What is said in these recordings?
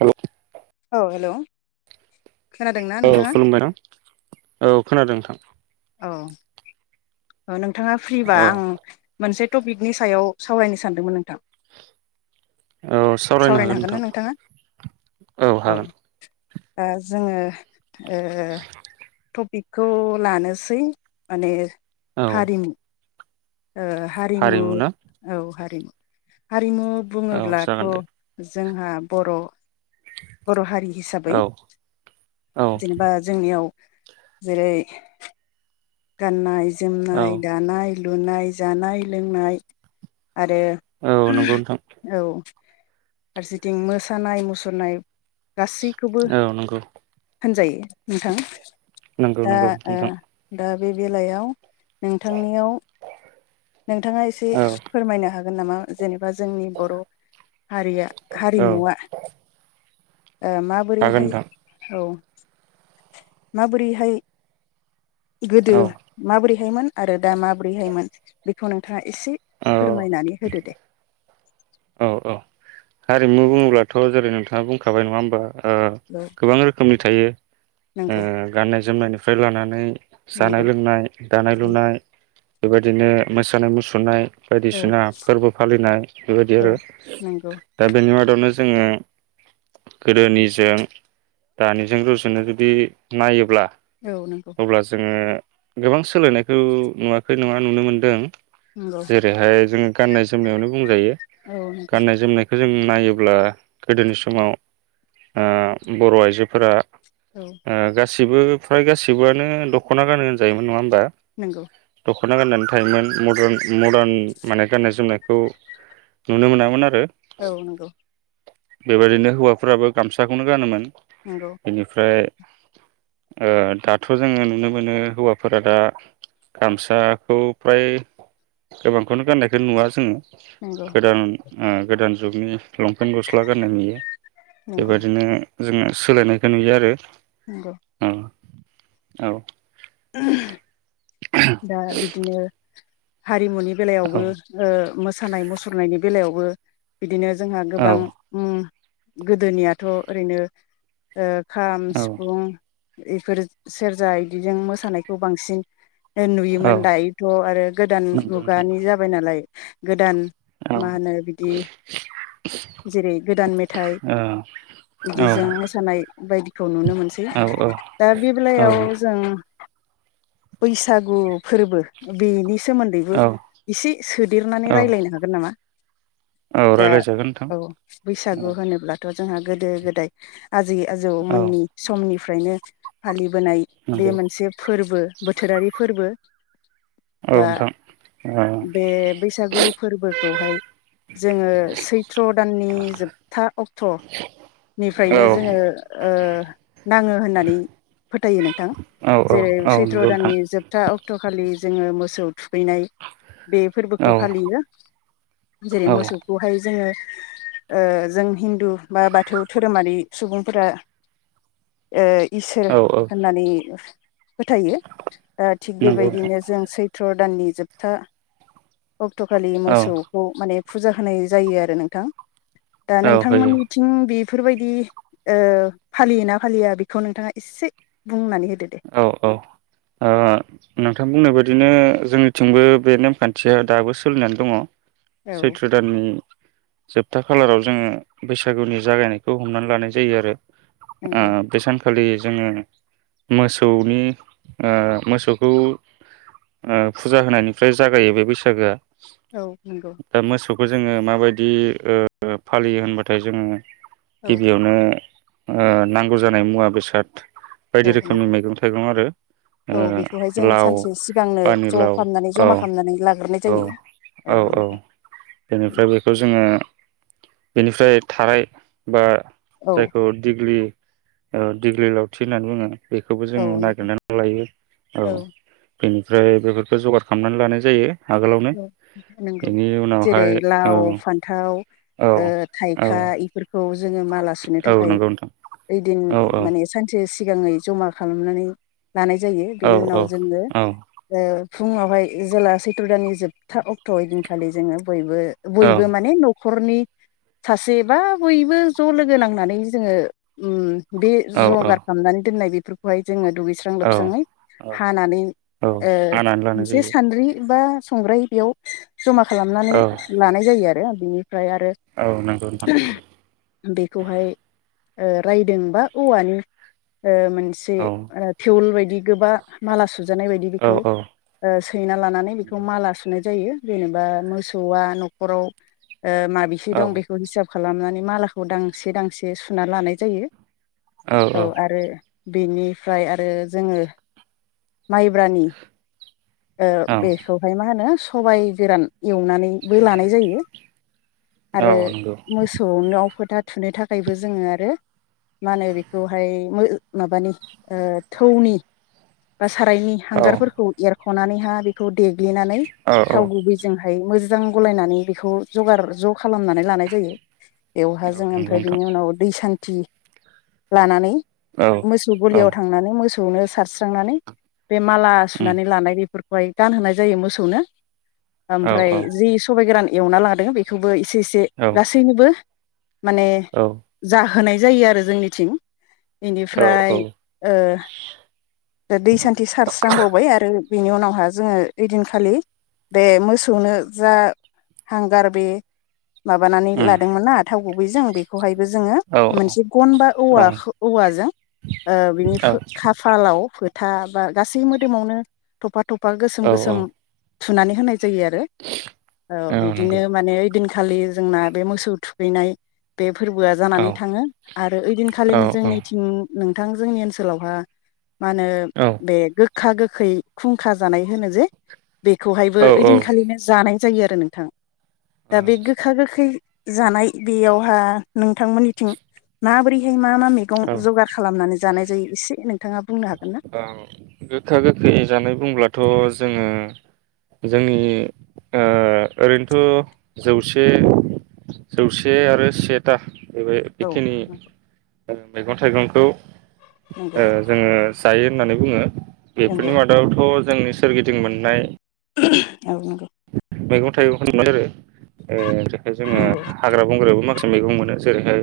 औ औ हेलौ' खोनादोंना औ नोंथाङा खुलुमबाय ना औ। खोनादों नोंथां औ औ नों नोंथाङा फ्रिबा औ आं मोनसे टपिकनि सायाव सावरायनो सानदोंमोन नोंथां। औ सावरायनो हागोन नोंथां औ हागोन। ओ जोङो ओ तपिक खौ लानो सै माने औ हारिनि ओ हारिमु औ हारि हारिमु औ बुङोब्लाथ' जागोन दे जोंहा बर' बर' हारि हिसाबै औ औ जेनेबा जोंनियाव जेरै गाननाय औ जोमनाय दानाय लुनाय जानाय लोंनाय आरो औ नंगौ [unintelligible] नोंथां औ फारसेथिं मोसानाय मुसुरनाय गासैखौबो। औ नंगौ होनजायो नोंथां नंगौ दा नंगौ ओ नोंथां दा बे बेलायाव नोंथांनियाव नोंथाङा एसे औ फोरमायनो हागोन नामा? [unintelligible] बा जोंनि बर' हारिया औ हारिमुआ ओ हागोन माबोरैहाय नोंथां औ माबोरैहाय? गोदो औ माबोरै हायोमोन आरो दा माब्रैहायमोन बेखौ नोंथाङा एसे औ फोरमायनानै होदो दे। औ औ हारिमु बुङोब्लाथ' जेरै नोंथाङा बुंखाबाय नङा होमबा। ओ औ गोबां रोखोमनि थायो। ओ नंगौ गाननाय जोमनायनि फ्राय लानानै जानाय नंगौ लोंनाय दानाय लुनाय बेबायदिनो मोसानाय मुसुरनाय औ बायदिसिना फोरबो फालिनाय बेबायदि औ आरो नंगौ दा बेनि मादावनो जोङो गोदोनिजों दानिजों रुजुनो जुदि नायोब्ला औ नंगौ अब्ला जोङो गोबां सोलायनायखौ नुवाखै नङा नुनो मोनदों। नंगौ जेरैहाय जों गाननाय जोमनायावनो बुंजायो औ नंगौ गाननाय जोमनायखौ जों नायोब्ला गोदोनि समाव ओ बर' आइजोफोरा ओ गा गासिबो फ्राय गासिबोआनो दख'ना गानो होनजायोमोन नङा होम बा नंगौ दख दख'ना गाननानै थायोमोन मदार्न मदार्न माने गाननाय जोमनायखौ नुनो मोनामोन आरो औ नंगौ बेबायदिनो हौवाफोराबो गामसाखौनो गानोमोन नंगौ बेनिफ्राय ओ दाथ जोङो नुनो मोनो हौवाफोरा दा गामसाखौ फ्राय गोबांखौनो गाननायखौ नुवा जोङो नोंगौ गोदान ओ गोदान जुगनि लंपेन्ट गस्ला गाननाय नुयो नंगौ बेबायदिनो जोङो सोलायनायखौ नुयो आरो नंगौ औ [inaudible] दा बिदिनो हारिमुनि औ बेलायावबो ओ मोसा मोसानाय मुसुरनायनि बेलायावबो बिदिनो जोंहा औ गोबां उम गोदोनियाथ ओरैनो ओ खाम औ सिफुं इफोर सेरजा इदिजों मोसानायखौ बांसिन औ नुयोमोन दायोथ आरो गोदान नंगौ नोंथां मुगानि जाबाय नालाय गोदान औ मा होनो बिदि जेरै गोदान मेथाइ औ बिदि औ औ जों मोसानाय बायदिखौ नुनो मोनसै दा बे बेलायाव जों बैसो बैसागु फोरबो बेनि सोमोन्दैबो औ एसे सोदेरनानै औ रायलायनो हागोन नामा औ दा रायलायजागोन नोंथां औ औ बैसागु होनोब्ला थ जोंहा गोदो गोदाय आजै औ आजौमोननि समनि फ्रायनो फालि बोनाय बे नंगौ मोनसे फोरबो बोथोरारि बो औ दा नोंथां औ बे बैसागु फोरबोखौहाय जोङो सैथ्र दाननि जोबथा अक्टनिफ्रायनो जोङो ओ नाङो होननानै फोथायो नोंथां औ जेरै औ सैत्र नंगौ नोंथां दाननि जोब था अक्टखालि जोङो मोसौ थुखैनाय बे औ फोरबोखौ फालियो जेरै औ मोसौखौहाय जोङो ओ जों हिन्दु बा बाथौ धोरोमारि सुबुंफोरा ओ इसोर औ होननानै फोथायो दा थिग नंगौ बेबायदिनो जों सैथ्र' दाननि जोबथा अक्ट'खालि नोंथां औ मोसौखौ माने फुजा होनाय जायो आरो नोंथां । दा औ होयो नोंथांमोननिथिं बि फोरबायदि ओ फालियोना फालिया बेखौ नोंथाङा एसे बुंनानै हो औ औ ओ नोंथां बुंनाय बायदिनो जोंनिथिंबो बे नेमखान्थिया दाबो सोलिनानै दङ' । औ सैथ्र' दाननि जोबथा खालाराव जोङो बैसागुनि जागायनायखौ हमनानै लानाय जायो आरो ओ नंगौ बे सानखालि खालि जोङो मोसौनि ओ मोसौखौ ओ फुजा होनायनिफ्राय जागायो बे बैसागुआ । औ नंगौ खौ जोङो माबायदि ओ फालियो होनबाथाय जोङो औ गिबियावनो ओ नांगौ जानाय मुवा बेसाद औ बायदि रोखोमनि नंगौ मेगं थाइगं आरो औ बेखौहाय ओ जों लाव सानसे सिगांनो ज' पानिलाव खालामनानै औ जमा खालामनानै लाग्रोनाय औ जायो औ औ बेनिफ्राय बेखौ जोङो बेनिफ्राय थाराय बा औ जायखौ दिग्लि औ दिग्लि लावथि होननानै बुङो बेखौबो औ जोङो नंगौ नागिरनानै लायो औ बेनिफ्राय बेफोरखौ जगार खालामनानै लानाय जायो आगोलावनो औ नंगौ बेनि जेरै उनावहाय औ लाव फान्थाव औ ओ औ थाइखा इफोरख जोङो माला सुनो औ थाखाय नंगौ नोंथां ओइदिन औ औ माने सानसे सि सिगाङै जमा खालामनानै लानाय जायो औ बिनि औ उनाव जोङो औ ओ फुङावहाय जेला सैत्र' दानि ज जोबथा अक्ट' ओइदिनखालि जोङो बयबो औ बयबो माने नख ख'रनि सासे बा बयबो ज' लोगो नांनानै जोङो ओम बे औ जगार खालामनानै दोननाय बे फोरखौहाय जोङो दुगैस्रां औ लोबस्राङै औ हानानै औ ओ हानानै लानाय मोनसे जायो सान्द्रि बा संग्राय बेयाव जमा खालामनानै औ लानाय जायो आरो। बिनि फ्राय आरो औ नंगौ नोंथां बेखौहाय ओ रायदोंबा औवानि ओ मोनसे औ ओ थेवोल बायदि गोबा माला सुजानाय बायदि औ बेखौ औ ओ सैना लानानै सुनाय जायो जेनेबा मोसौआ न'खराव ओ माबेसे दं बेखौ हिसाब खालामनानै मालाखौ दांसे-दांसे सुना लानाय जायो। औ औ-औ। आरो बेनिफ्राय आरो जोङो माइब्रानि ओ औ बे होनो सबाइ गोरान एवनानैबो लानाय जायो औ नंगौ थुनो थाखायबो जोङो आरो मा होनो बेखौहाय मो माबानि थौनि बास सारायनि औ हांगारफोरखौ एर खनानै हा बेखौ देनानै औ औ थाव गुबैजोंहाय मोज जां गलायनानै बेखौ जगार ज' खालामनानै लानाय जायो बेवहा जों नंगौ ओमफ्राय बिनि नोंथां उनाव दै सान थि लानानै। औ मोसौ औ गलियाव थांनानै मोस सौनो सारस्रांनानै बे माला उम सुनानै लानाय बेफोरख हाय गानहोनाय जायो मोसौनो। औ ओमफ्राय औ जि सबाइ गोरान एवना लादों बेखौबो एस-एसे औ गासैनोबो माने औ जा होनाय जायो आरो जोंनिथिं। औ बेनिफ्राय ओ दा दै सान्थि सारस्रांबावबाय आरो । बिनि उनावहाय जोङो ओइदिनखालि बे मोसौनो जा हांगार बे माबानानै उम लादोंमोन ना थाव गुबैजों बेखौहायबो जोङो औ मोनसे गन बा औवा औवाजों ओ बिनि खाफालाव फोथ था बा गासै मोदोमावनो थफा-थफ बा औ गोसोम गोसोम थुनानै होनाय जायो आरो ओ औ बिदिनो नंगौ माने ओइदिन खालि जोंना बे मोसौ थुखैनाय बे फोरबोआ जानानै औ थाङो आरो औ ओइदिनखालिनो औ जोंनिथिं। नोंथां जोंनि ओनसोलावहा मा होनो औ बे गो गोखा गोखै खुं खा जानाय होनो जे बेखौहायबो औ ओइदिनखालिनो जानाय जायो आरो नोंथां। दा बे गोखा गोखै जानाय बेयावहा नोंथांमोननिथिं माबोरैहाय? मा-मा मैगं जगार खालामनानै जानाय जायो एसे नो। ओं गोखा गोखै जानाय बुंब्ला थ जोङो जोंनि ओ ओरैनोथ जौसे-जौसे आरो सेथा बे औ बेखिनि नंगौ ओं मैगं थाइगंखौ ओ नोंगौ जोङो जायो होननानै बुङो बेेफोरनि मादावथ जोंनि सोरगिदिं मोननाय [inaudible] [unintelligible] आरो ए जेखो जोङो नंगौ हाग्रा बंग्रायाबो माखा मैगं मोनो जेरैहाय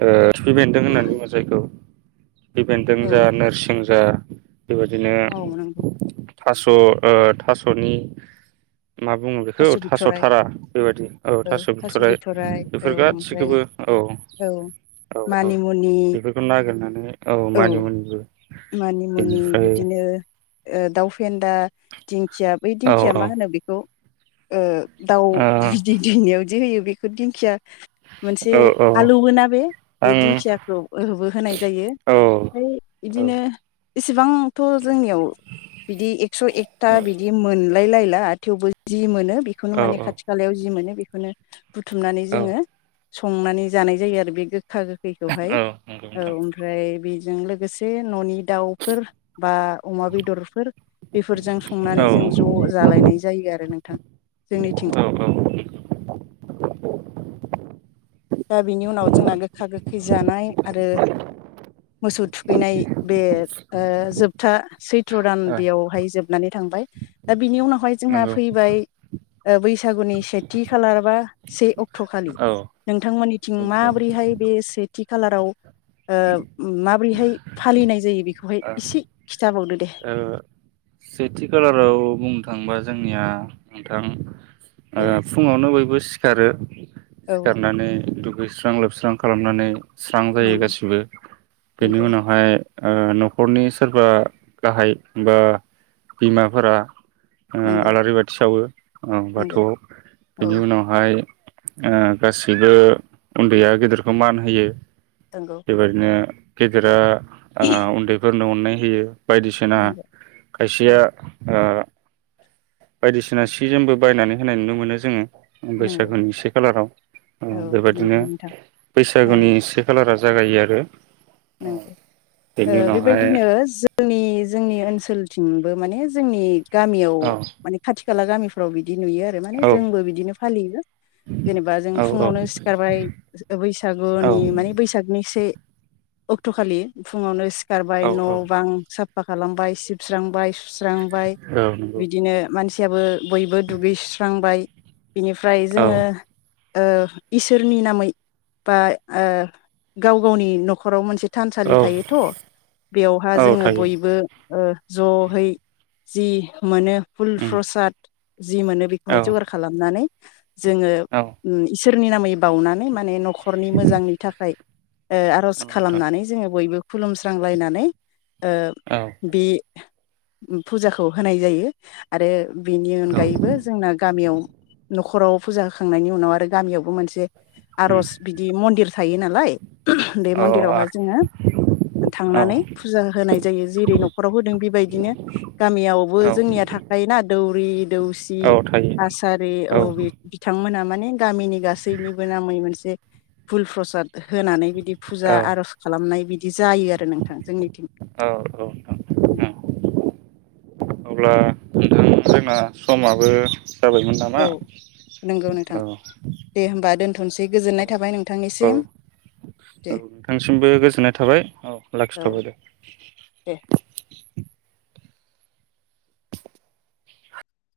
ओ थुफि बेन्दों होननानै नंगौ बुङो जायखौ [unintelligible] औ जा नोरसिं जा बेबादिनो औ नंगौ थास' ओ थास'नि मा बुङो बेखौ थास' थारा बेबादि औ थास' बिथ'राइ बेफोर गासिखोबो औ औ औ औ मानिमुनि बेफोरखौ नागिरनानै औ मानिमुनि मानि मुनि बिदिनो ओ दाउ फेन्दा दिं खिया बै औ दिंखिया औ ओ मा होनो बेखौ ओ दाउ बिदै दैनायाव जि होयो बेखो दिंखिया मोनसे औ औ आलौगोना बे बे आं दिंखियाखौ ओहोबो होनाय जायो औ ओमफाय औ बिदिनो इसेबां थ' जोंनियाव बिदि एकस' एकथा बिदि मोन लाय लायला आ थेवबो जि मोनो बेखोनो औ माने औ खाथि खालायाव जि मोनो बिखौनो बुथुमनानै औ जोङो संनानै जानाय जायो आरो बे गो खा गोखैखौहाय नंगौ औ नोंथां ओमफ्राय बि जों लोगोसे जे न'नि दाउफोर बा अमा बेदरफोर बेफोरजों औ संनानै जों ज' जालायनाय जायो आरो नोंथां जोंनिथिं। औ दा बिनि उनाव जोंना गोखा गोखै जानाय आरो मोसौ थुखैनाय बे ओ जोबथा सैथ्र' दान औ बेयावहाय जोबनानै थांबाय दा बिनि उनावहाय जोंहा नंगौ औ फैबाय ओ बैसागुनि सेथि खालार बा से अक्ट'खालि। औ ओ नोंथांमोननिथिं माबोरैहाय बे सेथि खालाराव ओ मा बोरैहाय फालिनाय जायो? बेखौहाय ओ एसे खिथाबावदो दे ओ सेथि खालाराव बुंनो थांबा जोंनिया नोंथां ओ औ फुङावनो बयबो सिखारो औ सिखारनानै दु गैस्रां लोबस्रां खालामनानै स्रां जायो नंगौ गासिबो बेनि नंगौ उनावहाय ओ न खरनि सोरबा गाहाय बा बिमाफोरा ओ नंगौ आलारि बाथि सावो औ नंगौ बाथौआव बेनि औ उनावहाय ओ गासैबो उन्दैया गेदेरखौ मान होयो नंगौ बेबायदिनो गेदेरा आ उन्दै फोरनो अनाय होयो बायदिसिना नंगौ खायसेया ओ बायदिसिना सि जोमबो बायनानै होनाय नुनो मोनो जोङो उम नंगौ बैसागुनि से खालाराव ओ औ बेबादिनो नंगौ नोंथां ओ बैसागुनि से खालारा जागायो आरो नंगौ ओ बेनि उनावहाय बेबायदिनो जोंनि-जोंनि ओनसोलथिंबो माने जोंनि गामियाव औ माने खाथि खाला गामिफ्राव बि दि नुयो आरो माने औ जोंबो बिदिनो फालियो जेनेबा जों औ फुङावनो सिखारबाय औ बैसागुनि माने बैसागनि से अक्टखालि फुङावनो सि खारबाय औ न औ बां सा फा खालामबाय सिबस्रांबाय सु स्रांबाय औ नंगौ बिदिनो मानसि [unintelligible] बयबो दुगैस्रांबाय बिनिफ्राय औ जोङो ओ इसोरनि नामै बा ओ गाव गावनि नख राव मोनसे थानसालि औ थायोथ बेयावहा औ जोङो थायो बयबो ओ जहै जि मोनो फुल उम प्रसाद जि मोनो बेखौहाय औ जगार खालामनानै जोङो औ उम इस सोरनि नामै बावनानै माने न'खरनि मोजांनि थाखाय ओ नोंथां खालामनानै जोङो बयबो खुलुमस्रांलायनानै ओ औ बे फुजाखौ होनाय जायो आरो बेनि औ अनगायैबो जोंना गामियाव न'खराव फुजा होखांनायनि उनाव आरो गामियावबो मोनसे उम आर'ज बिदि मन्दिर थायो नालाय बे औ मन मन्दिरावहा आरो जोङो थांनानै औ फुजा होनाय जायो जेरै न'खराव होदों बेबायदिनो गामियावबो औ जोंनिया थाखायोना दौरि दौसि औ थायो आसारि औ बिथांमोना माने गामिनि गासिनिबो नामै मोनसे फुल प्रसाद होनानै बिदि फुजा औ औ आर'ज खालामनाय बिद दि जायो आरो नोंथां जोंनि औ औ उम। अब्ला नोंथां जोंना समाबो जाबायमोन नामा औ औ। थनसै गोजोननाय थाबाय नों औ, औ नोंथांसिमबो गोजोननाय थाबाय औ लाखिथ'बाय दे। दे